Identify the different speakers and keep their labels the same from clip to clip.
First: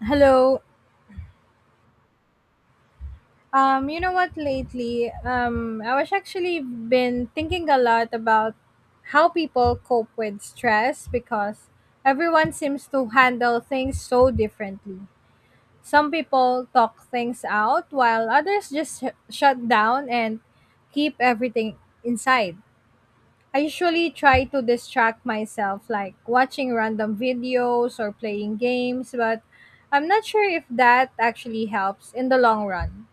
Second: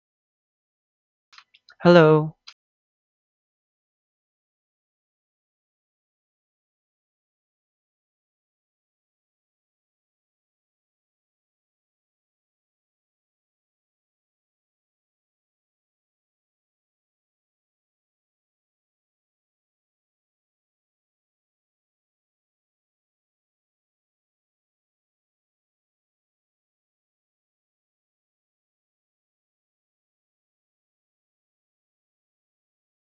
Speaker 1: Hello.
Speaker 2: Hello.
Speaker 1: You know what? Lately, I was actually been thinking a lot about how people cope with stress because everyone seems to handle things so differently. Some people talk things out while others just shut down and keep everything inside. I usually try to distract myself, like watching random videos or playing games, but I'm not sure if that actually helps in the long run.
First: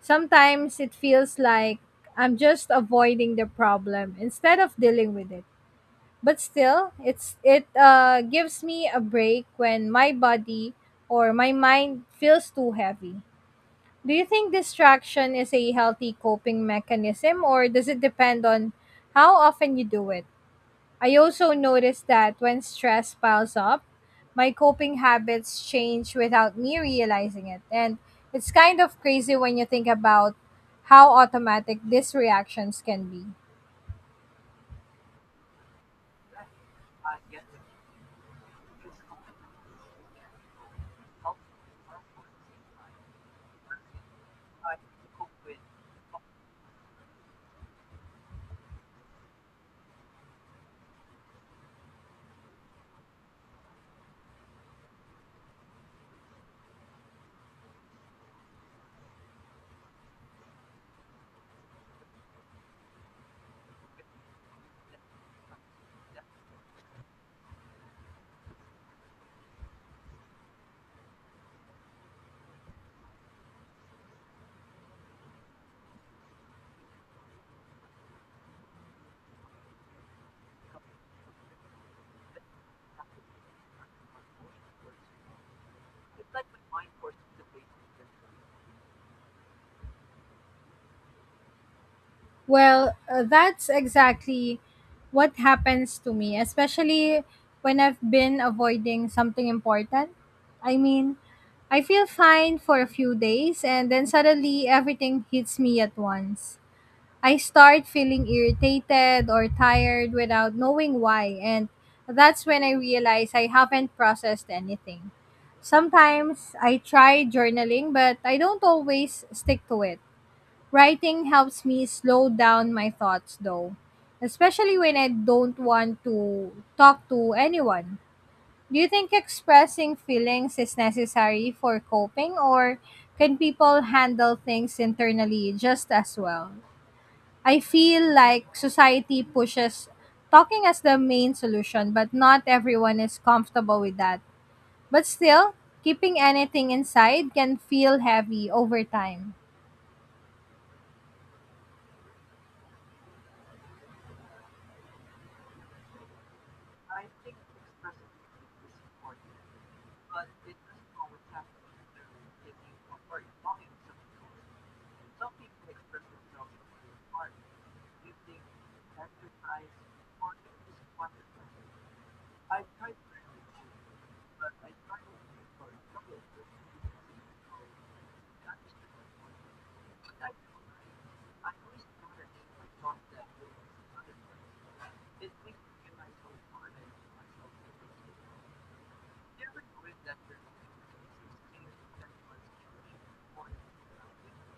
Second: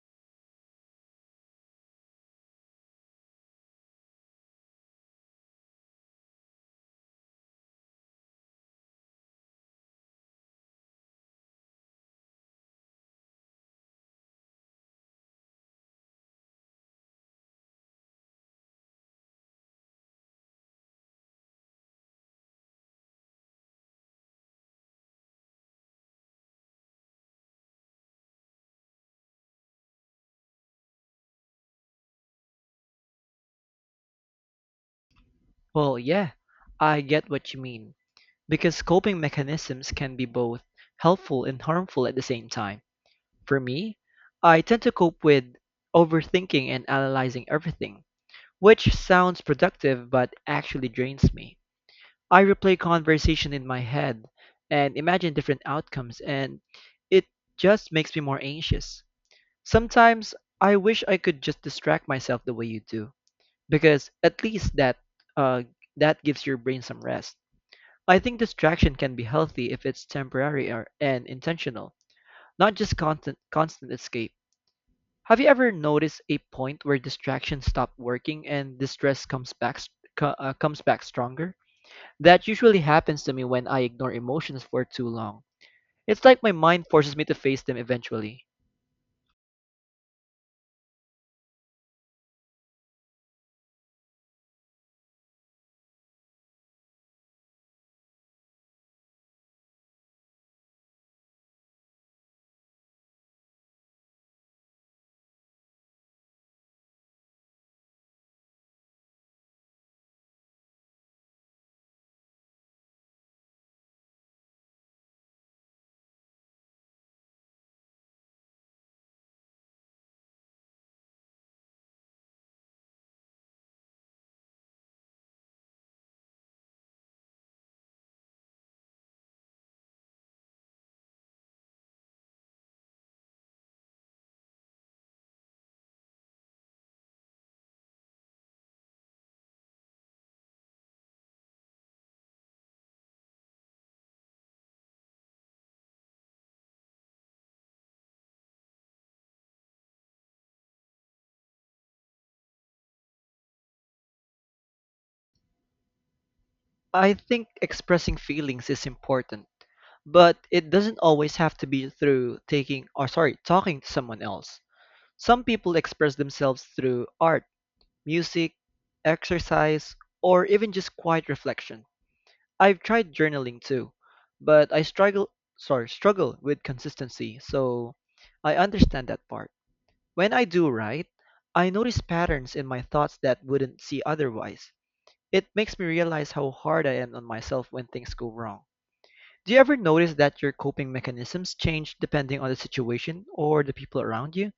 Speaker 1: Sometimes it feels like I'm just avoiding the problem instead of dealing with it. But still, it gives me a break when my body or my mind feels too heavy. Do you think distraction is a healthy coping mechanism or does it depend on how often you do it? I also noticed that when stress piles up, my coping habits change without me realizing it. And it's kind of crazy when you think about how automatic these reactions can be.
Speaker 2: Well, yeah, I get what you mean. Because coping mechanisms can be both helpful and harmful at the same time. For me, I tend to cope with overthinking and analyzing everything, which sounds productive but actually drains me. I replay conversation in my head and imagine different outcomes, and it just makes me more anxious. Sometimes I wish I could just distract myself the way you do because at least uh, that gives your brain some rest. I think distraction can be healthy if it's temporary or, and intentional, not just constant escape. Have you ever noticed a point where distraction stop working and distress comes back stronger? That usually happens to me when I ignore emotions for too long. It's like my mind forces me to face them eventually.
Speaker 1: Well, that's exactly what happens to me, especially when I've been avoiding something important. I mean, I feel fine for a few days and then suddenly everything hits me at once. I start feeling irritated or tired without knowing why, and that's when I realize I haven't processed anything. Sometimes I try journaling, but I don't always stick to it. Writing helps me slow down my thoughts, though, especially when I don't want to talk to anyone. Do you think expressing feelings is necessary for coping, or can people handle things internally just as well? I feel like society pushes talking as the main solution, but not everyone is comfortable with that. But still, keeping anything inside can feel heavy over time.
Speaker 2: I think expressing feelings is important, but it doesn't always have to be through talking to someone else. Some people express themselves through art, music, exercise, or even just quiet reflection. I've tried journaling too, but I struggle with consistency, so I understand that part. When I do write, I notice patterns in my thoughts that wouldn't see otherwise. It makes me realize how hard I am on myself when things go wrong. Do you ever notice that your coping mechanisms change depending on the situation or the people around you?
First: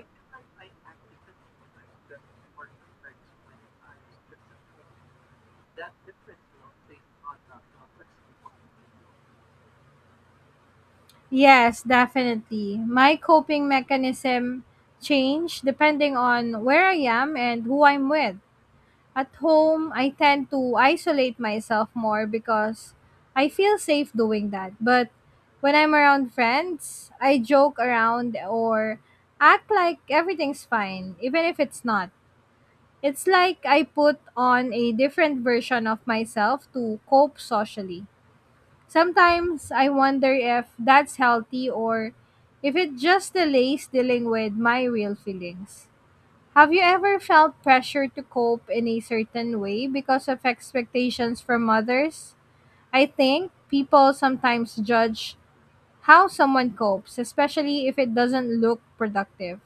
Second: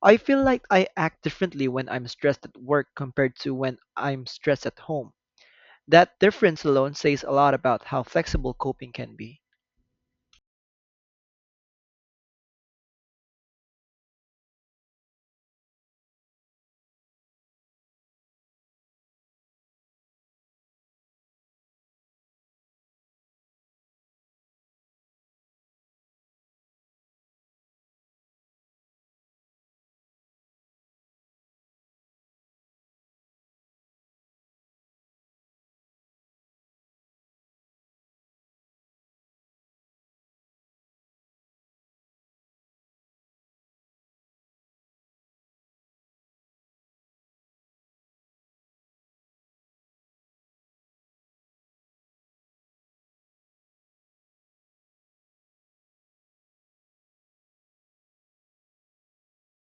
Speaker 2: I feel like I act differently when I'm stressed at work compared to when I'm stressed at home. That difference alone says a lot about how flexible coping can be.
Speaker 1: Yes, definitely. My coping mechanism change depending on where I am and who I'm with. At home, I tend to isolate myself more because I feel safe doing that. But when I'm around friends, I joke around or act like everything's fine, even if it's not. It's like I put on a different version of myself to cope socially. Sometimes I wonder if that's healthy or if it just delays dealing with my real feelings. Have you ever felt pressure to cope in a certain way because of expectations from others? I think people sometimes judge how someone copes, especially if it doesn't look productive.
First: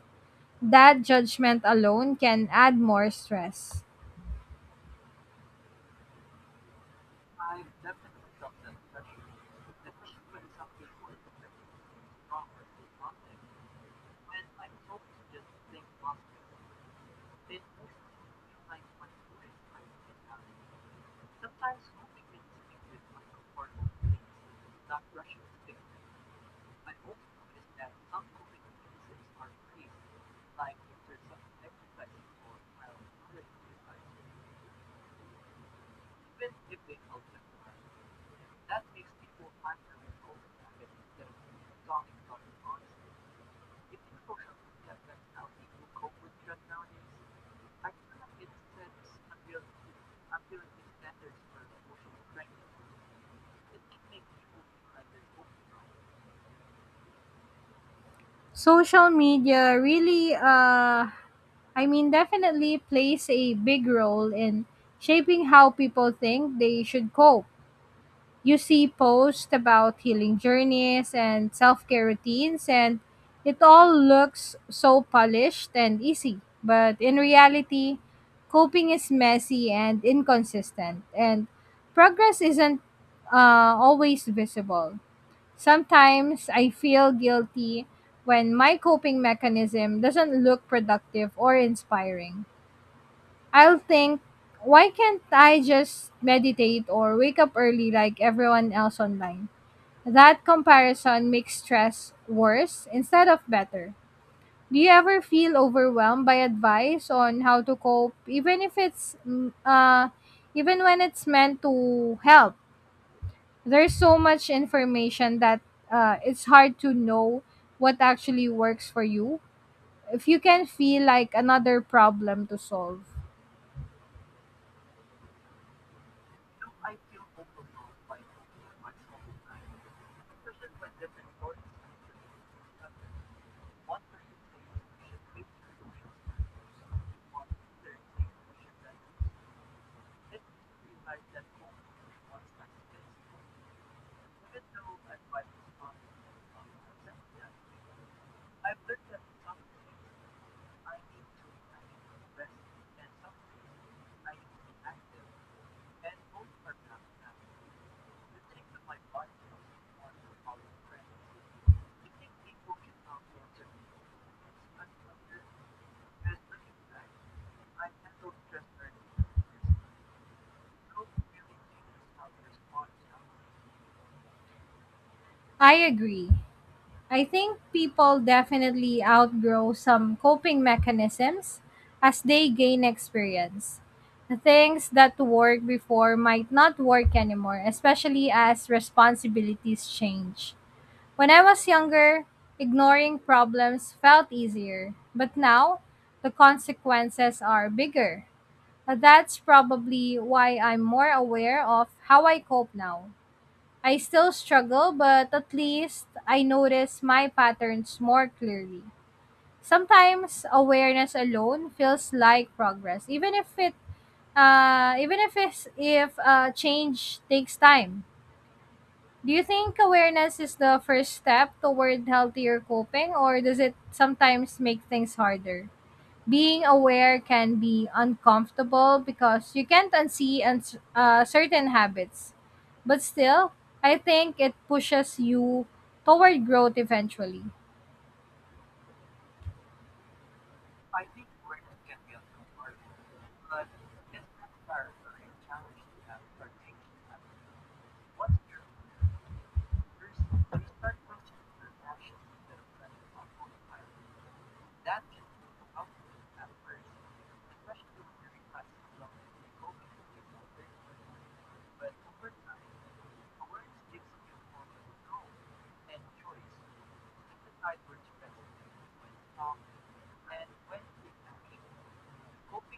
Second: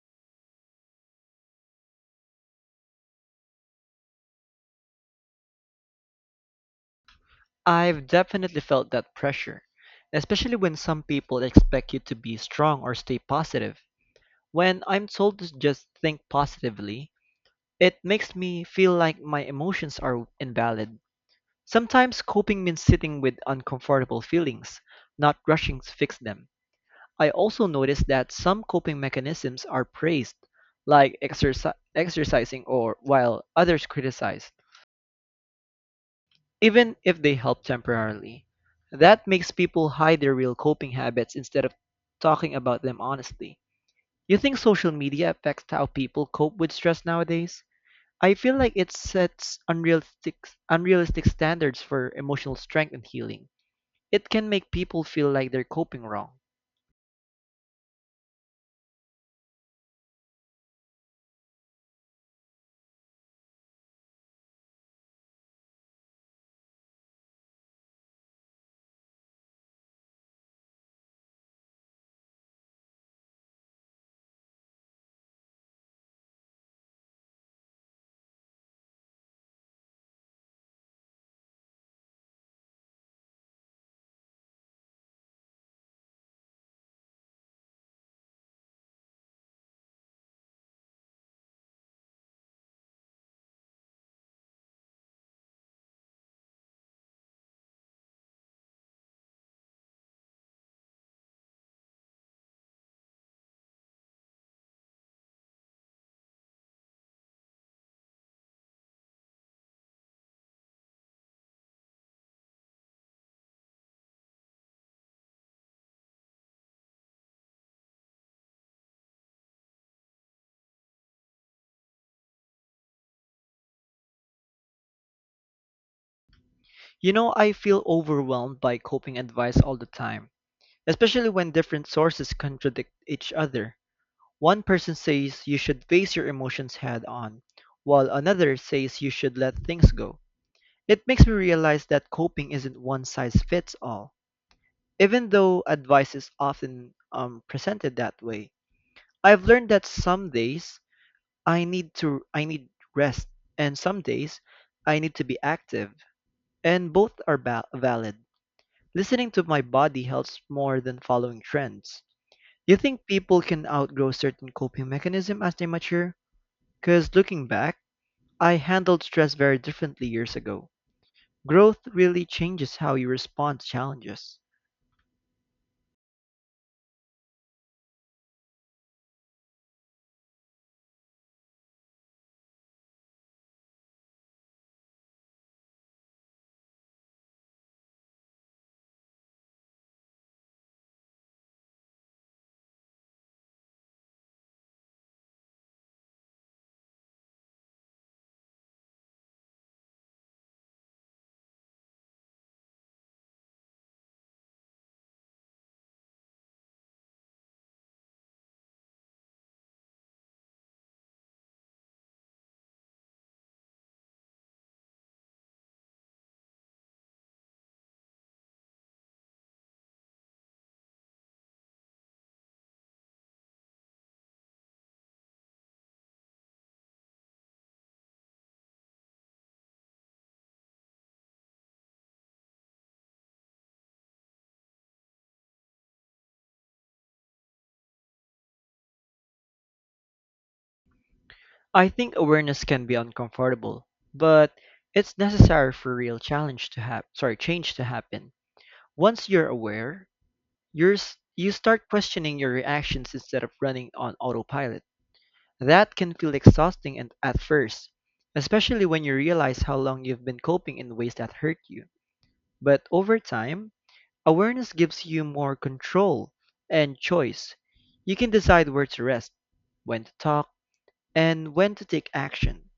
Speaker 1: That judgment alone can add more stress.
Speaker 2: I've definitely felt that pressure, especially when some people expect you to be strong or stay positive. When I'm told to just think positively, it makes me feel like my emotions are invalid. Sometimes coping means sitting with uncomfortable feelings, not rushing to fix them. I also notice that some coping mechanisms are praised, like exercising or while others criticize, even if they help temporarily. That makes people hide their real coping habits instead of talking about them honestly. You think social media affects how people cope with stress nowadays? I feel like it sets unrealistic standards for emotional strength and healing. It can make people feel like they're coping wrong.
Speaker 1: Social media really definitely plays a big role in shaping how people think they should cope. You see posts about healing journeys and self-care routines, and it all looks so polished and easy, but in reality coping is messy and inconsistent, and progress isn't always visible. Sometimes I feel guilty when my coping mechanism doesn't look productive or inspiring. I'll think, why can't I just meditate or wake up early like everyone else online? That comparison makes stress worse instead of better. Do you ever feel overwhelmed by advice on how to cope, even if it's mm, even when it's meant to help? There's so much information that it's hard to know what actually works for you. If you can feel like another problem to solve,
Speaker 2: You know, I feel overwhelmed by coping advice all the time, especially when different sources contradict each other. One person says you should face your emotions head on, while another says you should let things go. It makes me realize that coping isn't one size fits all. Even though advice is often presented that way, I've learned that some days I need rest and some days I need to be active and both are valid. Listening to my body helps more than following trends. You think people can outgrow certain coping mechanism as they mature? Cuz looking back, I handled stress very differently years ago. Growth really changes how you respond to challenges.
Speaker 1: I agree. I think people definitely outgrow some coping mechanisms as they gain experience. The things that worked before might not work anymore, especially as responsibilities change. When I was younger, ignoring problems felt easier, but now the consequences are bigger. That's probably why I'm more aware of how I cope now. I still struggle, but at least I notice my patterns more clearly. Sometimes awareness alone feels like progress, even if it even if it's, if change takes time. Do you think awareness is the first step toward healthier coping, or does it sometimes make things harder? Being aware can be uncomfortable because you can't unsee certain habits. But still, I think it pushes you toward growth eventually.
Speaker 2: I think awareness can be uncomfortable, but it's necessary for real challenge to have sorry, change to happen. Once you're aware, you start questioning your reactions instead of running on autopilot. That can feel exhausting and at first, especially when you realize how long you've been coping in ways that hurt you. But over time, awareness gives you more control and choice. You can decide where to rest, when to talk, and when to take action.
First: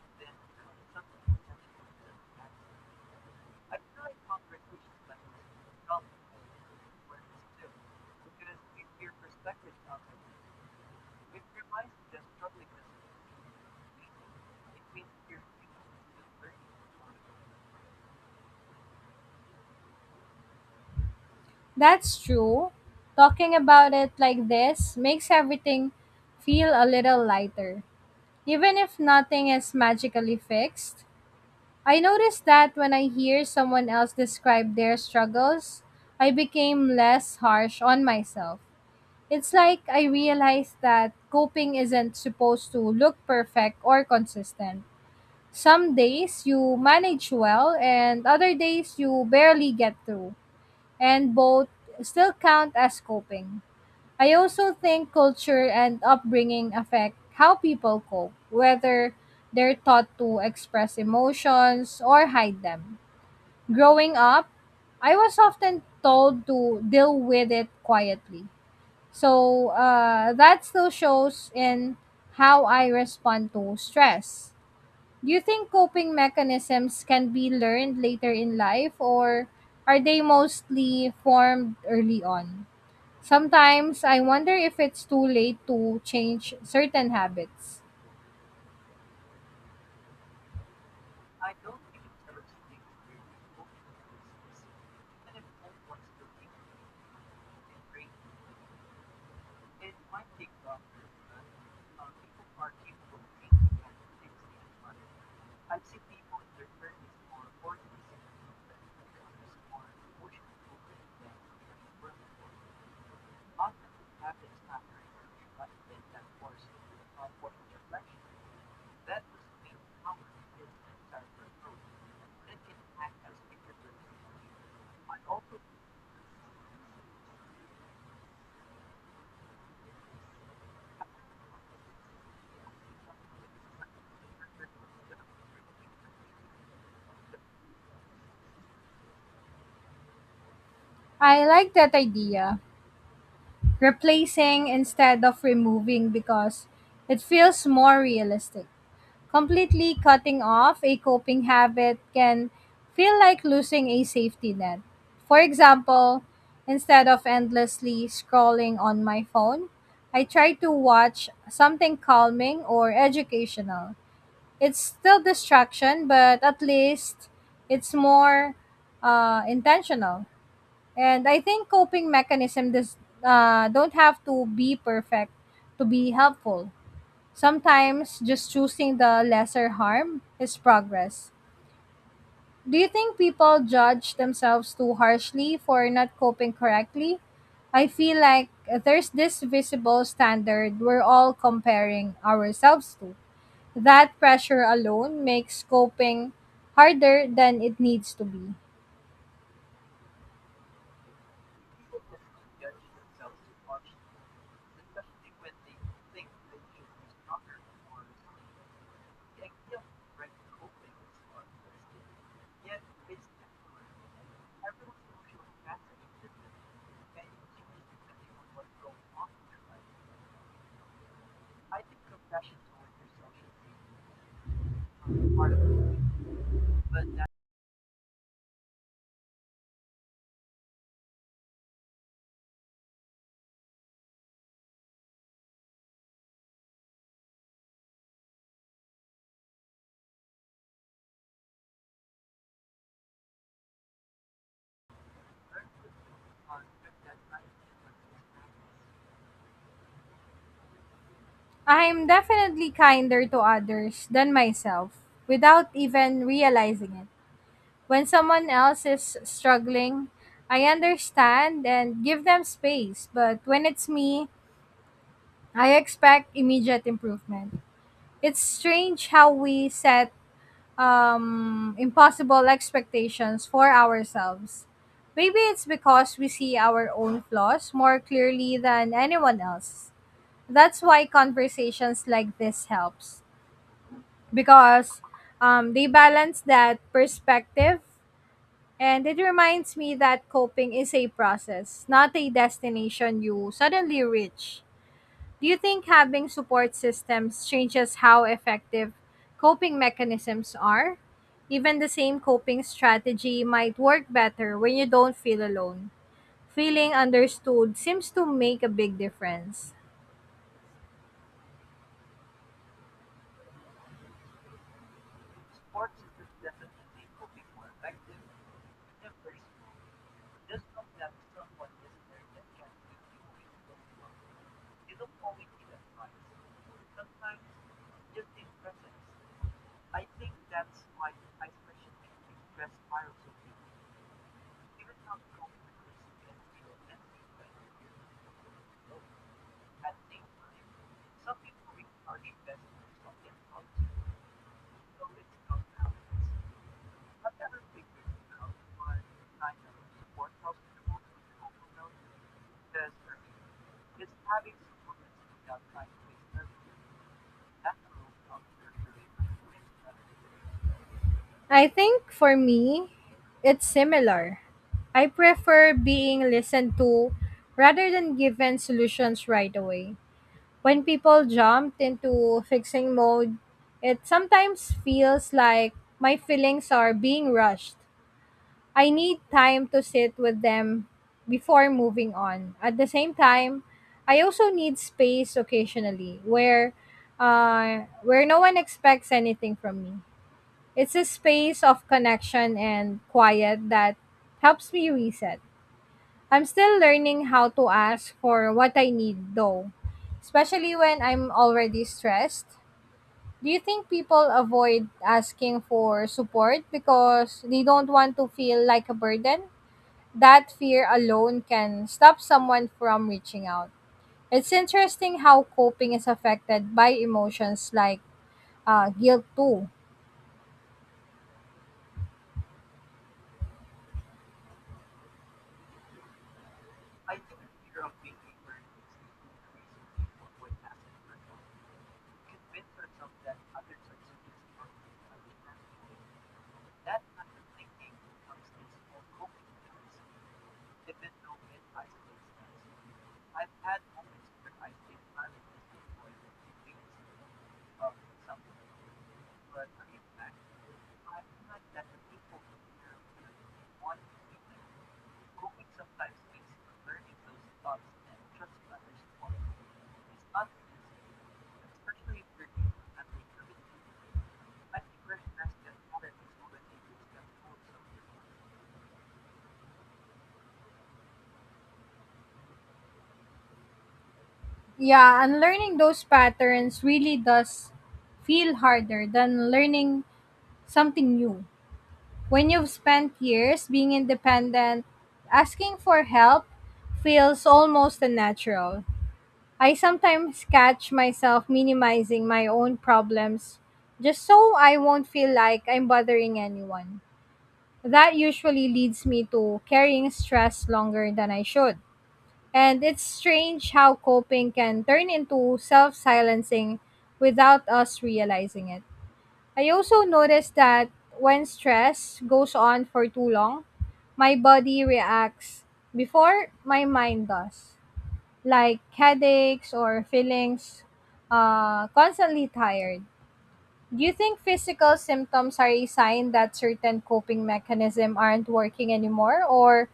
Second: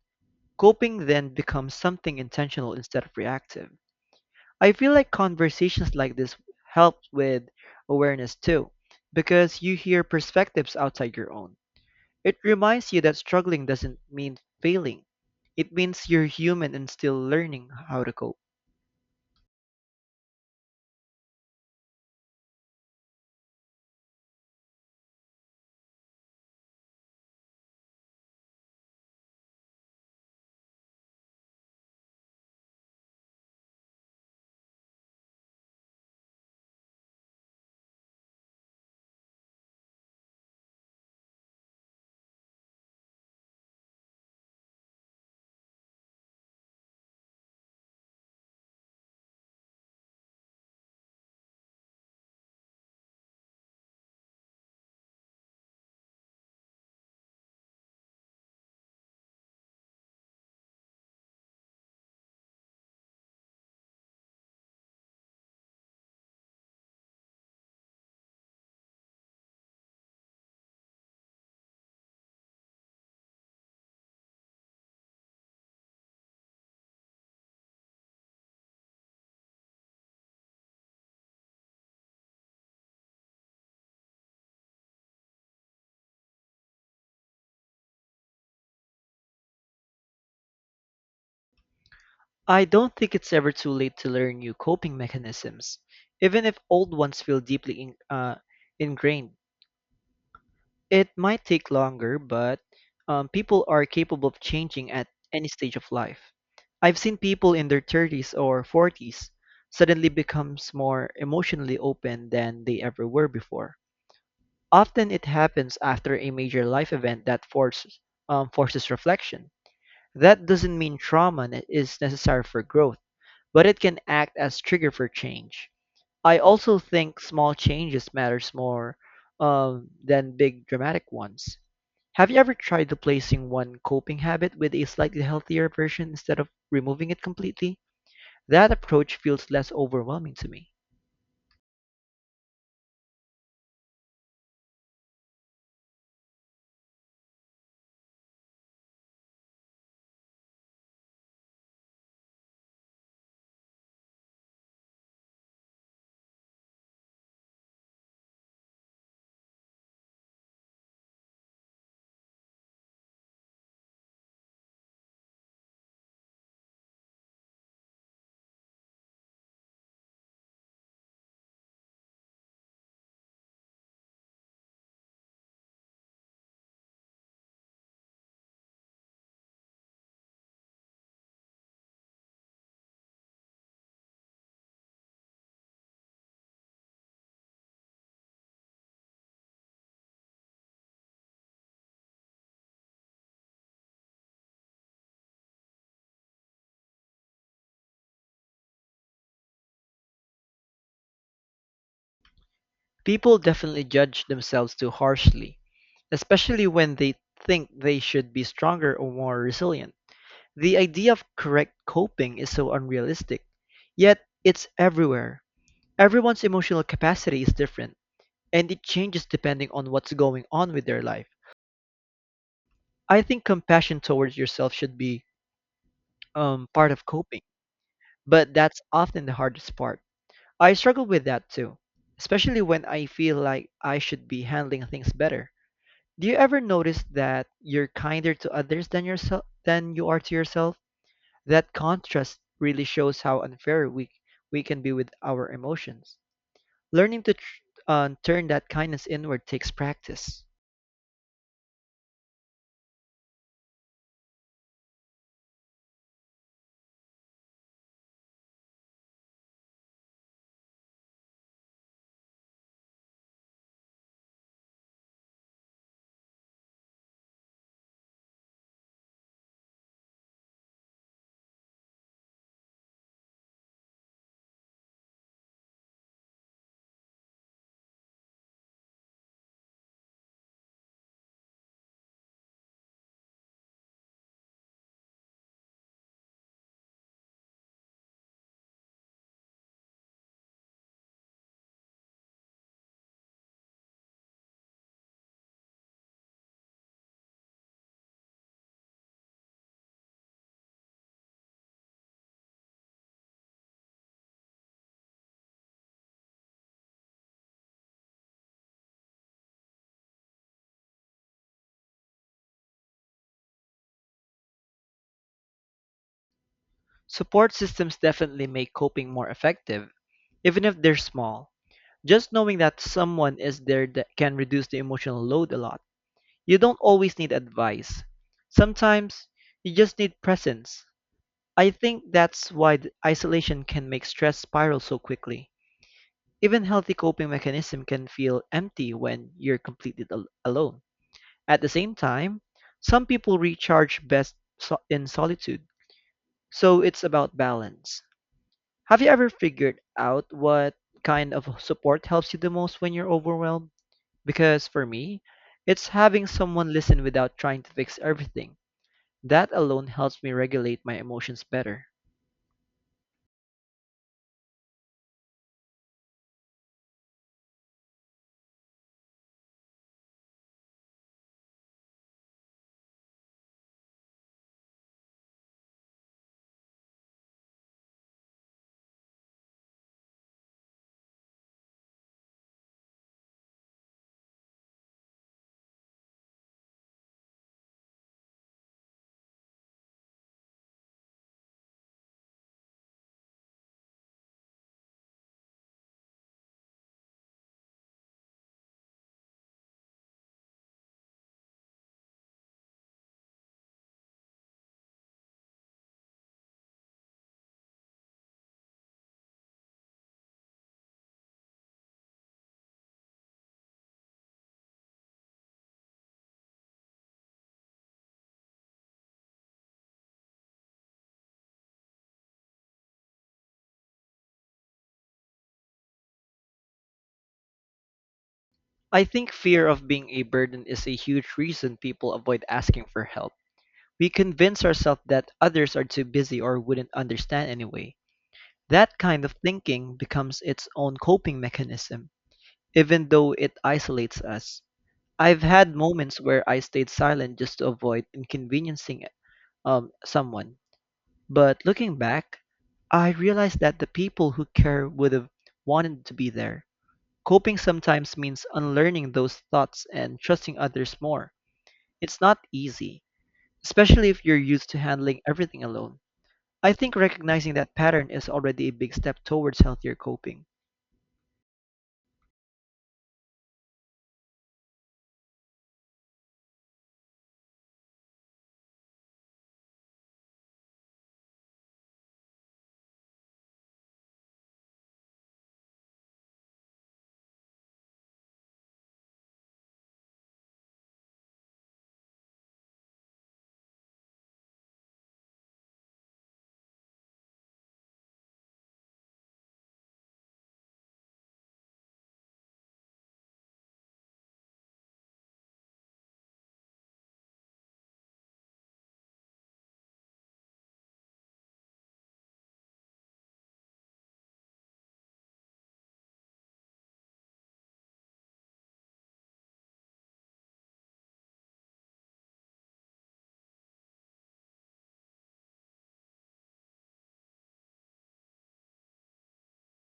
Speaker 2: Coping then becomes something intentional instead of reactive. I feel like conversations like this help with awareness too, because you hear perspectives outside your own. It reminds you that struggling doesn't mean failing, it means you're human and still learning how to cope.
Speaker 1: That's true. Talking about it like this makes everything feel a little lighter. Even if nothing is magically fixed, I noticed that when I hear someone else describe their struggles, I became less harsh on myself. It's like I realized that coping isn't supposed to look perfect or consistent. Some days you manage well, and other days you barely get through, and both still count as coping. I also think culture and upbringing affect how people cope, whether they're taught to express emotions or hide them. Growing up, I was often told to deal with it quietly. So that still shows in how I respond to stress. Do you think coping mechanisms can be learned later in life or are they mostly formed early on? Sometimes I wonder if it's too late to change certain habits.
Speaker 2: I don't think it's ever too late to learn new coping mechanisms, even if old ones feel deeply ingrained. It might take longer, but people are capable of changing at any stage of life. I've seen people in their 30s or 40s suddenly becomes more emotionally open than they ever were before. Often it happens after a major life event that forces reflection. That doesn't mean trauma is necessary for growth, but it can act as trigger for change. I also think small changes matters more than big dramatic ones. Have you ever tried replacing one coping habit with a slightly healthier version instead of removing it completely? That approach feels less overwhelming to me.
Speaker 1: I like that idea, replacing instead of removing, because it feels more realistic. Completely cutting off a coping habit can feel like losing a safety net. For example, instead of endlessly scrolling on my phone, I try to watch something calming or educational. It's still distraction, but at least it's more intentional. And I think coping mechanism does don't have to be perfect to be helpful. Sometimes just choosing the lesser harm is progress. Do you think people judge themselves too harshly for not coping correctly? I feel like there's this visible standard we're all comparing ourselves to. That pressure alone makes coping harder than it needs to be.
Speaker 2: People definitely judge themselves too harshly, especially when they think they should be stronger or more resilient. The idea of correct coping is so unrealistic, yet it's everywhere. Everyone's emotional capacity is different, and it changes depending on what's going on with their life. I think compassion towards yourself should be part of coping. But that's often the hardest part. I struggle with that too, especially when I feel like I should be handling things better. Do you ever notice that you're kinder to others than yourself than you are to yourself? That contrast really shows how unfair we can be with our emotions. Learning to turn that kindness inward takes practice.
Speaker 1: I'm definitely kinder to others than myself without even realizing it. When someone else is struggling, I understand and give them space, but when it's me, I expect immediate improvement. It's strange how we set impossible expectations for ourselves. Maybe it's because we see our own flaws more clearly than anyone else. That's why conversations like this helps, because they balance that perspective, and it reminds me that coping is a process, not a destination you suddenly reach. Do you think having support systems changes how effective coping mechanisms are? Even the same coping strategy might work better when you don't feel alone. Feeling understood seems to make a big difference.
Speaker 2: Support systems definitely make coping more effective, even if they're small. Just knowing that someone is there that can reduce the emotional load a lot. You don't always need advice. Sometimes you just need presence. I think that's why isolation can make stress spiral so quickly. Even healthy coping mechanism can feel empty when you're completely alone. At the same time, some people recharge best in solitude. So it's about balance. Have you ever figured out what kind of support helps you the most when you're overwhelmed? Because for me, it's having someone listen without trying to fix everything. That alone helps me regulate my emotions
Speaker 1: I
Speaker 2: better.
Speaker 1: think for me, it's similar. I prefer being listened to rather than given solutions right away. When people jump into fixing mode, it sometimes feels like my feelings are being rushed. I need time to sit with them before moving on. At the same time, I also need space occasionally where no one expects anything from me. It's a space of connection and quiet that helps me reset. I'm still learning how to ask for what I need, though, especially when I'm already stressed. Do you think people avoid asking for support because they don't want to feel like a burden? That fear alone can stop someone from reaching out. It's interesting how coping is affected by emotions like guilt, too.
Speaker 2: I think fear of being a burden is a huge reason people avoid asking for help. We convince ourselves that others are too busy or wouldn't understand anyway. That kind of thinking becomes its own coping mechanism, even though it isolates us. I've had moments where I stayed silent just to avoid inconveniencing someone. But looking back, I realized that the people who care would have wanted to be there. Coping sometimes means unlearning those thoughts and trusting others more. It's not easy, especially if you're used to handling everything alone. I think recognizing that pattern is already a big step towards healthier coping.
Speaker 1: Yeah, and learning those patterns really does feel harder than learning something new. When you've spent years being independent, asking for help feels almost unnatural. I sometimes catch myself minimizing my own problems just so I won't feel like I'm bothering anyone. That usually leads me to carrying stress longer than I should. And it's strange how coping can turn into self silencing without us realizing it. I also noticed that when stress goes on for too long, my body reacts before my mind does, like headaches or feelings constantly tired. Do you think physical symptoms are a sign that certain coping mechanism aren't working anymore? Or,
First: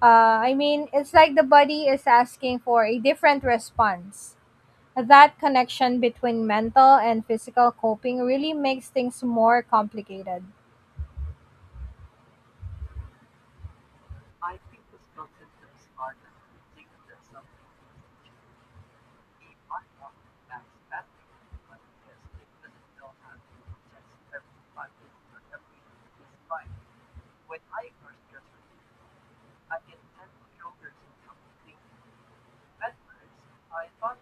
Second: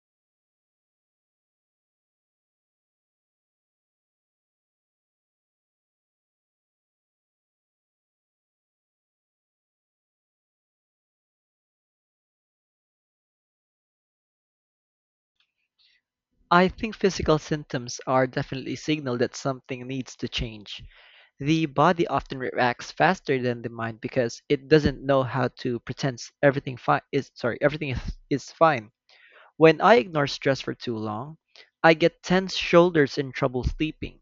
Speaker 1: uh, I mean, it's like the body is asking for a different response. That connection between mental and physical coping really makes things more complicated.
Speaker 2: I think physical symptoms are definitely a signal that something needs to change. The body often reacts faster than the mind because it doesn't know how to pretend everything is fine. When I ignore stress for too long, I get tense shoulders and trouble sleeping.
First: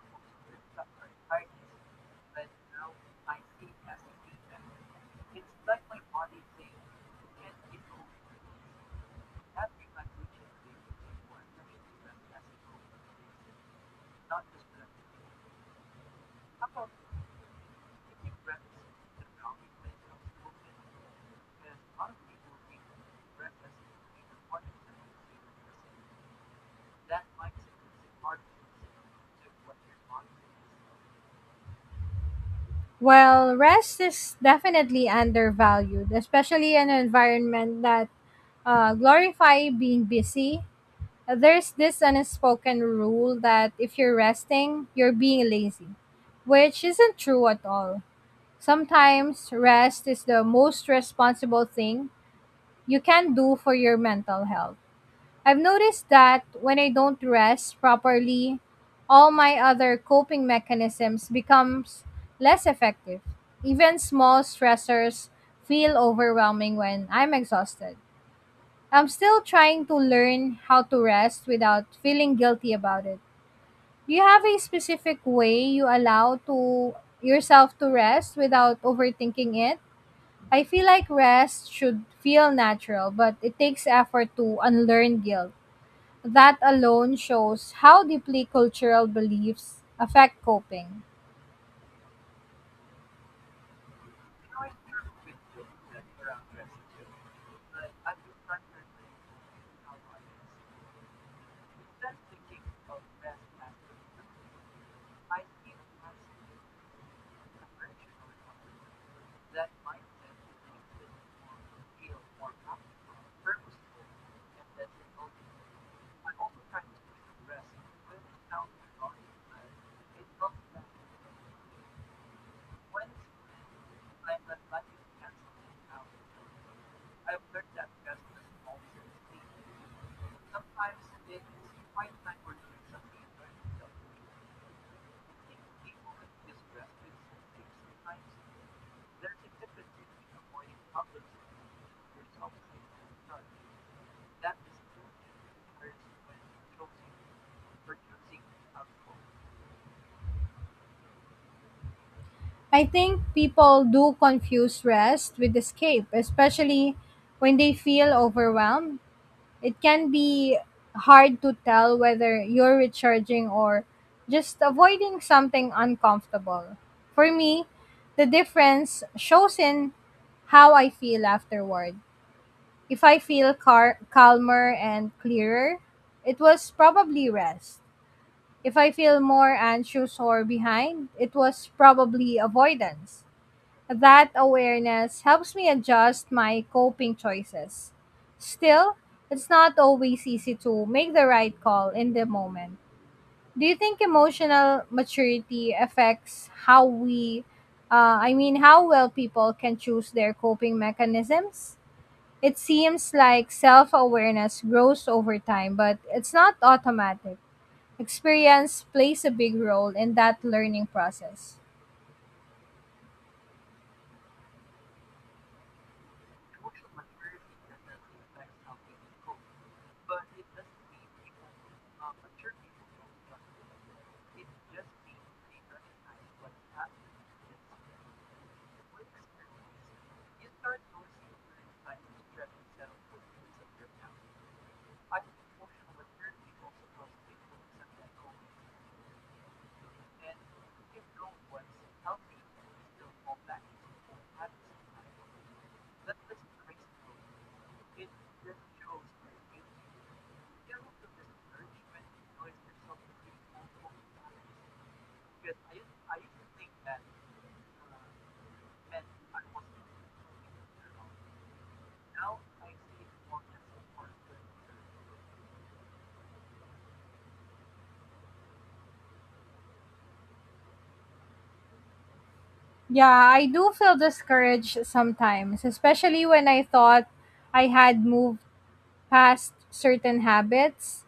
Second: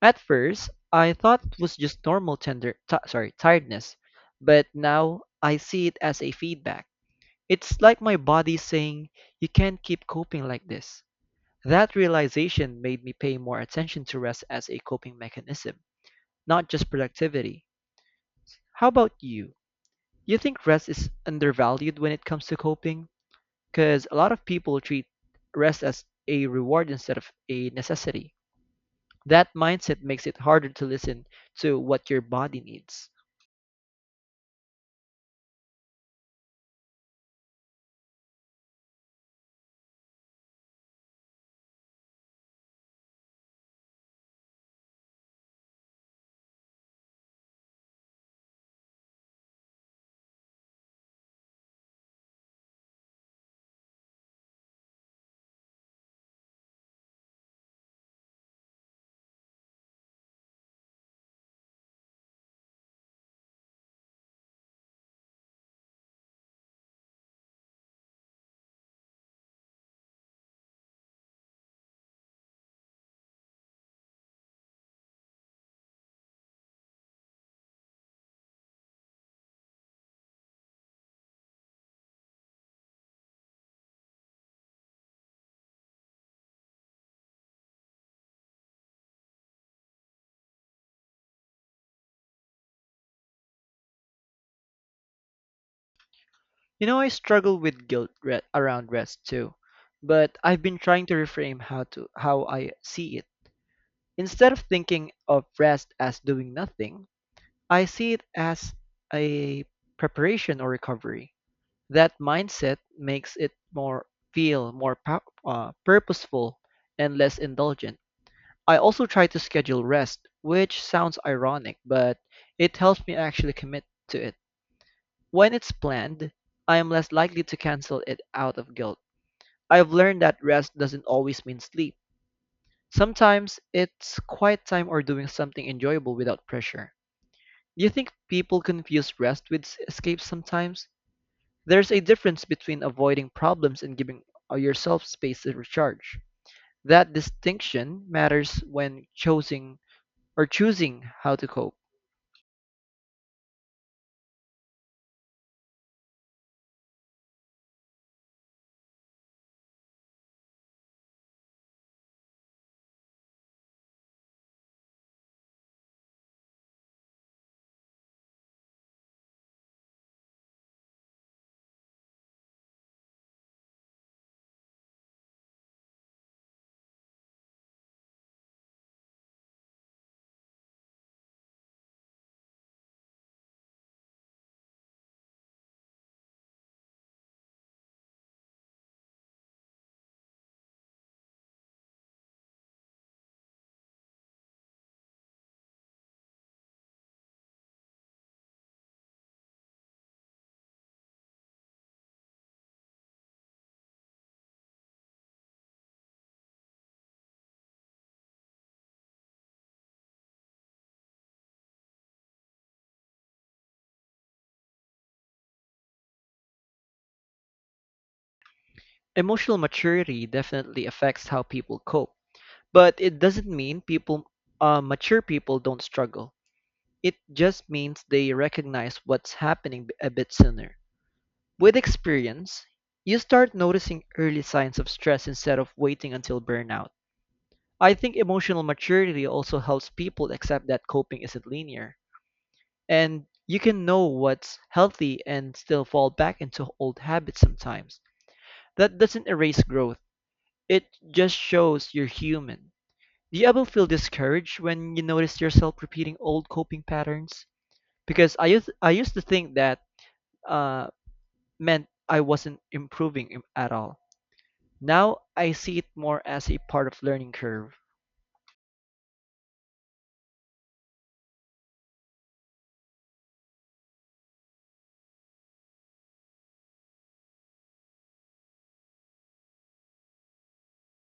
Speaker 2: At first, I thought it was just normal tiredness, but now I see it as a feedback. It's like my body saying, "You can't keep coping like this." That realization made me pay more attention to rest as a coping mechanism, not just productivity. How about you? You think rest is undervalued when it comes to coping? Because a lot of people treat rest as a reward instead of a necessity. That mindset makes it harder to listen to what your body needs.
Speaker 1: Well, rest is definitely undervalued, especially in an environment that glorify being busy. There's this unspoken rule that if you're resting, you're being lazy, which isn't true at all. Sometimes rest is the most responsible thing you can do for your mental health. I've noticed that when I don't rest properly, all my other coping mechanisms becomes less effective. Even small stressors feel overwhelming when I'm exhausted. I'm still trying to learn how to rest without feeling guilty about it. Do you have a specific way you allow to yourself to rest without overthinking it? I feel like rest should feel natural, but it takes effort to unlearn guilt. That alone shows how deeply cultural beliefs affect coping.
Speaker 2: You know, I struggle with guilt around rest too, but I've been trying to reframe how I see it. Instead of thinking of rest as doing nothing, I see it as a preparation or recovery. That mindset makes it more feel more pow- purposeful and less indulgent. I also try to schedule rest, which sounds ironic, but it helps me actually commit to it. When it's planned, I am less likely to cancel it out of guilt. I've learned that rest doesn't always mean sleep. Sometimes it's quiet time or doing something enjoyable without pressure. Do you think people confuse rest with escape sometimes? There's a difference between avoiding problems and giving yourself space to recharge. That distinction matters when choosing how to cope.
Speaker 1: I think people do confuse rest with escape, especially when they feel overwhelmed. It can be hard to tell whether you're recharging or just avoiding something uncomfortable. For me, the difference shows in how I feel afterward. If I feel calmer and clearer, it was probably rest. If I feel more anxious or behind, it was probably avoidance. That awareness helps me adjust my coping choices. Still, it's not always easy to make the right call in the moment. Do you think emotional maturity affects how we, I mean, how well people can choose their coping mechanisms? It seems like self awareness grows over time, but it's not automatic. Experience plays a big role in that learning process.
Speaker 2: Emotional maturity definitely affects how people cope, but it doesn't mean people mature people don't struggle. It just means they recognize what's happening a bit sooner. With experience, you start noticing early signs of stress instead of waiting until burnout. I think emotional maturity also helps people accept that coping isn't linear, and you can know what's healthy and still fall back into old habits sometimes. That doesn't erase growth, it just shows you're human. Do you ever feel discouraged when you notice yourself repeating old coping patterns? Because I used to think that uh, meant I wasn't improving at all. Now I see it more as a part of learning curve.
Speaker 1: Yeah, I do feel discouraged sometimes, especially when I thought I had moved past certain habits.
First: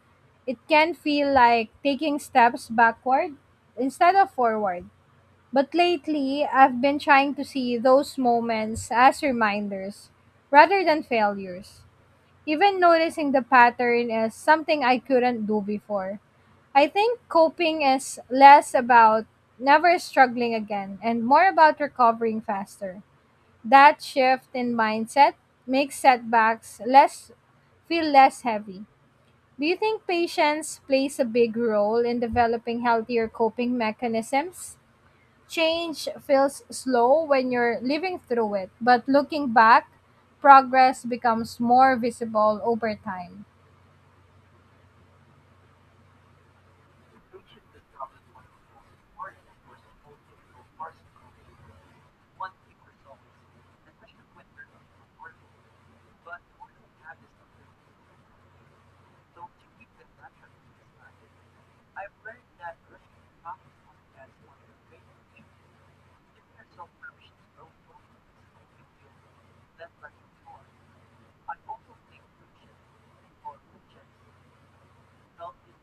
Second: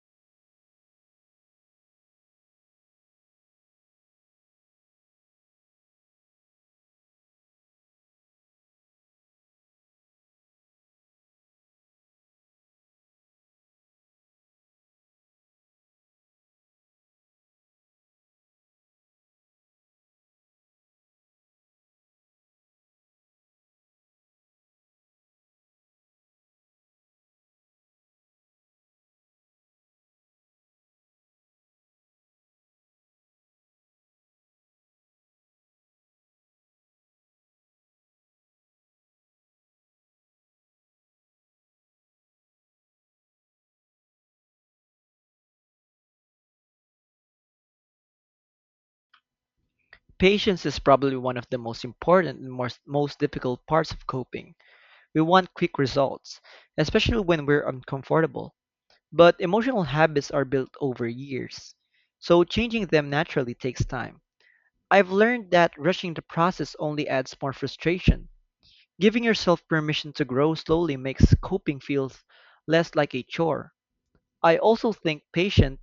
Speaker 1: It can feel like taking steps backward instead of forward. But lately, I've been trying to see those moments as reminders rather than failures. Even noticing the pattern as something I couldn't do before. I think coping is less about never struggling again and more about recovering faster. That shift in mindset makes setbacks less feel less heavy. Do you think patience plays a big role in developing healthier coping mechanisms? Change feels slow when you're living through it, but looking back, progress becomes more visible over time.
Speaker 2: Patience is probably one of the most important and most difficult parts of coping. We want quick results, especially when we're uncomfortable. But emotional habits are built over years, so changing them naturally takes time. I've learned that rushing the process only adds more frustration. Giving yourself permission to grow slowly makes coping feel less like a chore. I also think patience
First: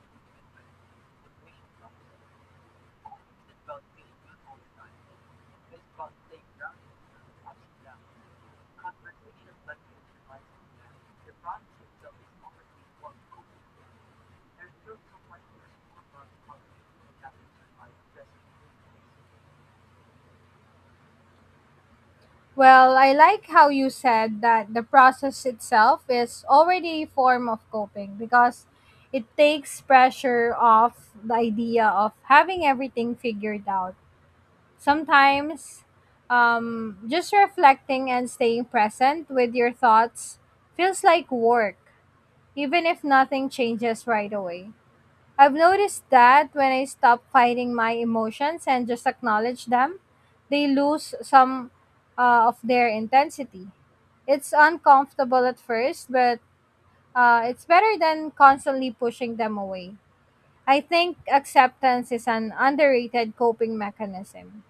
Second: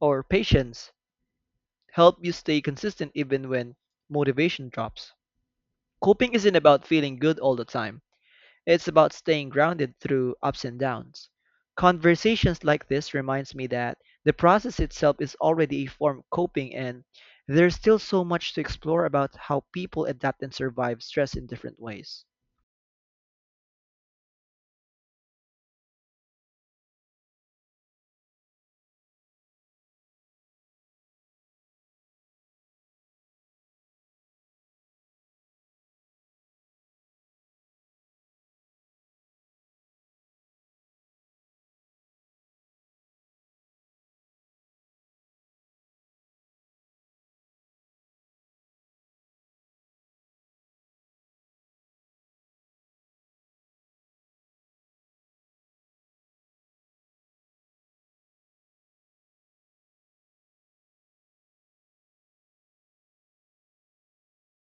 Speaker 2: or patience help you stay consistent even when motivation drops. Coping isn't about feeling good all the time. It's about staying grounded through ups and downs. Conversations like this reminds me that the process itself is already a form of coping and there's still so much to explore about how people adapt and survive stress in different ways.
Speaker 1: Well, I like how you said that the process itself is already a form of coping, because it takes pressure off the idea of having everything figured out. Sometimes, just reflecting and staying present with your thoughts feels like work, even if nothing changes right away. I've noticed that when I stop fighting my emotions and just acknowledge them, they lose some of their intensity. It's uncomfortable at first, but it's better than constantly pushing them away. I think acceptance is an underrated coping mechanism.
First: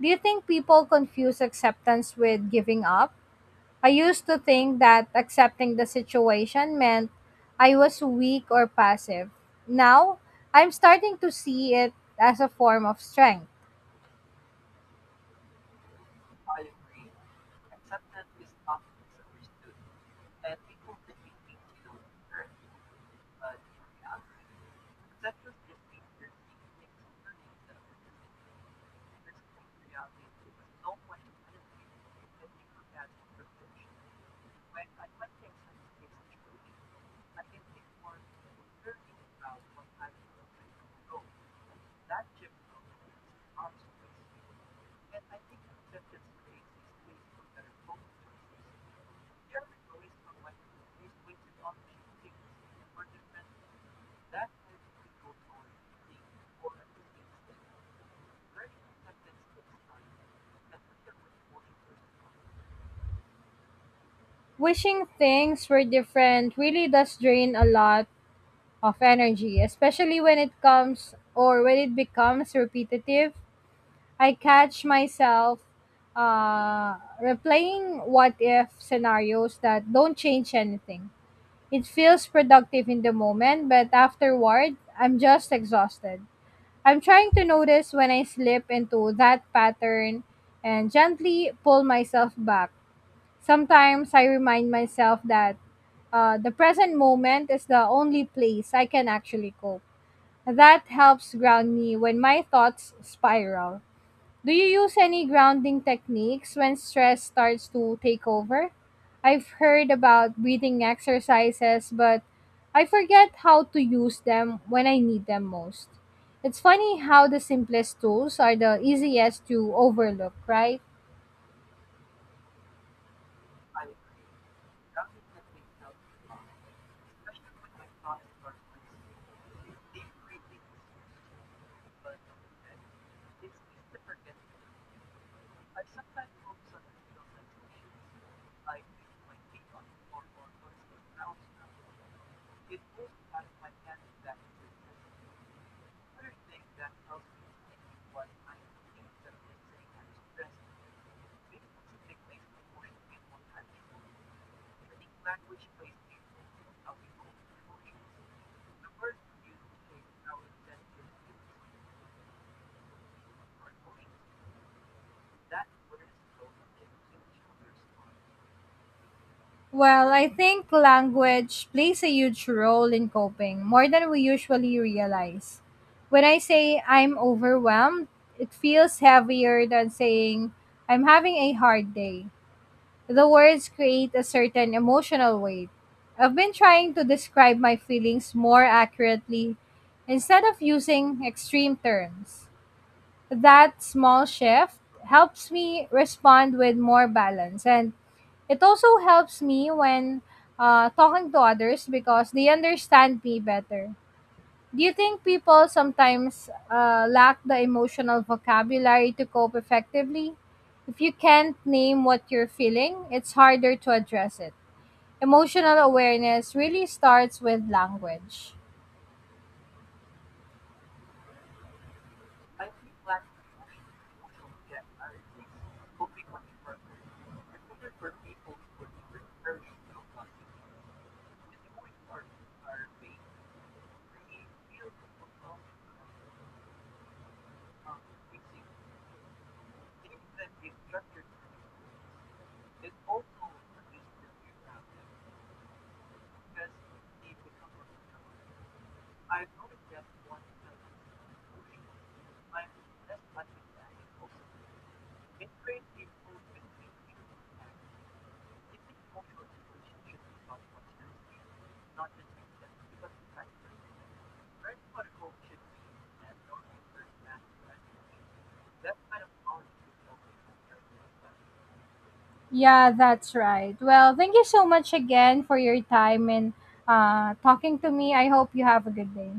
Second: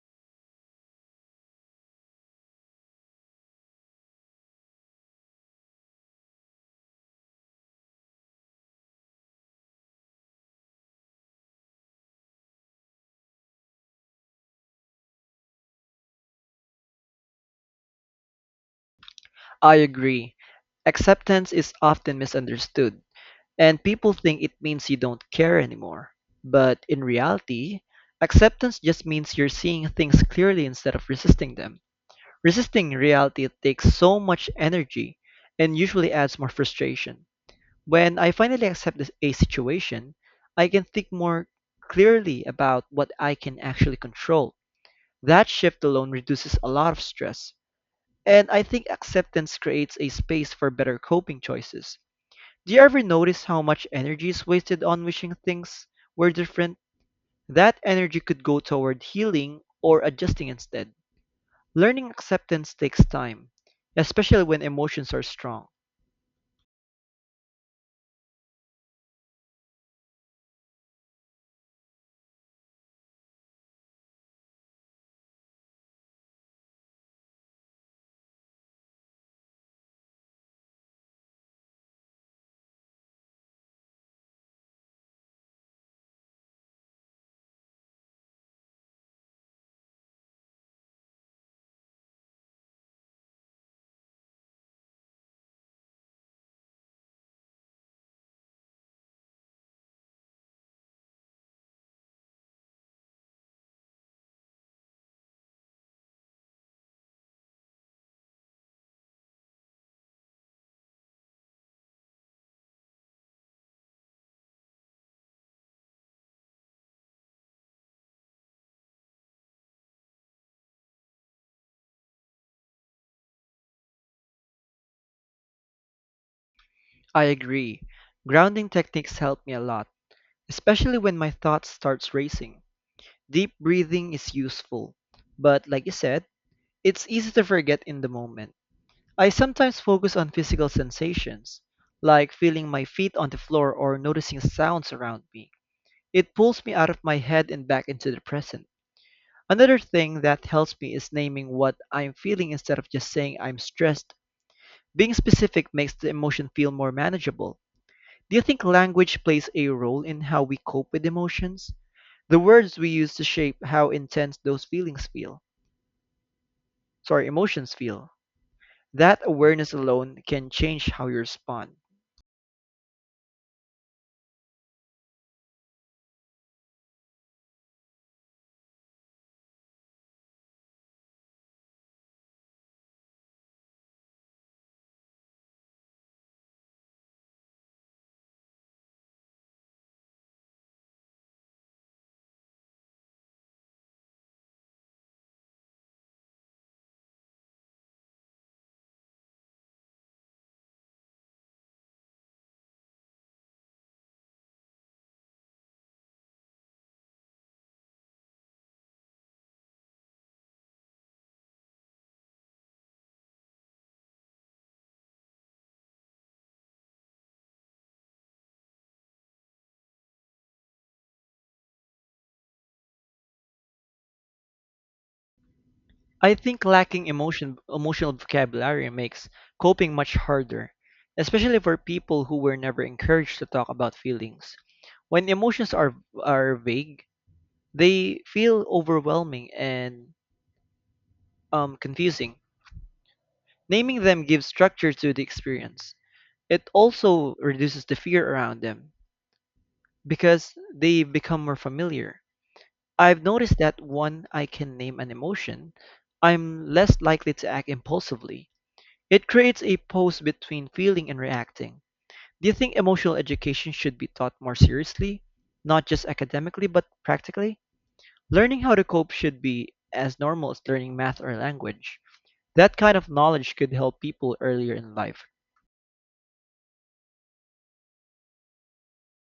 Speaker 1: Do you think people confuse acceptance with giving up? I used to think that accepting the situation meant I was weak or passive. Now, I'm starting to see it as a form of strength.
Speaker 2: I agree. Acceptance is often misunderstood, and people think it means you don't care anymore. But in reality, acceptance just means you're seeing things clearly instead of resisting them. Resisting reality takes so much energy and usually adds more frustration. When I finally accept a situation, I can think more clearly about what I can actually control. That shift alone reduces a lot of stress and I think acceptance creates a space for better coping choices. Do you ever notice how much energy is wasted on wishing things were different? That energy could go toward healing or adjusting instead. Learning acceptance takes time, especially when
Speaker 1: Wishing
Speaker 2: emotions are
Speaker 1: things
Speaker 2: strong.
Speaker 1: were different really does drain a lot of energy, especially when it becomes repetitive. I catch myself uh, replaying what if scenarios that don't change anything. It feels productive in the moment, but afterward, I'm just exhausted. I'm trying to notice when I slip into that pattern and gently pull myself back. Sometimes I remind myself that the present moment is the only place I can actually cope. That helps ground me when my thoughts spiral. Do you use any grounding techniques when stress starts to take over? I've heard about breathing exercises, but I forget how to use them when I need them most. It's funny how the simplest tools are the easiest to overlook, right?
Speaker 2: I agree. Grounding techniques help me a lot, especially when my thoughts starts racing. Deep breathing is useful, but like you said, it's easy to forget in the moment. I sometimes focus on physical sensations, like feeling my feet on the floor or noticing sounds around me. It pulls me out of my head and back into the present. Another thing that helps me is naming what I'm feeling instead of just saying I'm stressed. Being specific makes the emotion feel more manageable. Do you think language plays a role in how we cope with emotions? The words we use to shape how intense those emotions feel. That awareness
Speaker 1: Well,
Speaker 2: alone
Speaker 1: I
Speaker 2: can
Speaker 1: think
Speaker 2: change how you
Speaker 1: language
Speaker 2: respond.
Speaker 1: plays a huge role in coping, more than we usually realize. When I say I'm overwhelmed, it feels heavier than saying I'm having a hard day. The words create a certain emotional weight. I've been trying to describe my feelings more accurately instead of using extreme terms. That small shift helps me respond with more balance, and it also helps me when talking to others because they understand me better. Do you think people sometimes lack the emotional vocabulary to cope effectively? If you can't name what you're feeling, it's harder to address it. Emotional awareness really starts with language.
Speaker 2: I think lacking emotional vocabulary makes coping much harder, especially for people who were never encouraged to talk about feelings. When emotions are vague, they feel overwhelming and confusing. Naming them gives structure to the experience. It also reduces the fear around them because they become more familiar. I've noticed that when I can name an emotion, I'm less likely to act impulsively. It creates a pause between feeling and reacting. Do you think emotional education should be taught more seriously, not just academically but practically? Learning how to cope should be as normal as learning math or language. That
Speaker 1: Yeah,
Speaker 2: kind of
Speaker 1: that's
Speaker 2: knowledge could
Speaker 1: right.
Speaker 2: help
Speaker 1: Well, thank
Speaker 2: people
Speaker 1: you so
Speaker 2: earlier
Speaker 1: much
Speaker 2: in life.
Speaker 1: again for your time and talking to me. I hope you have a good day.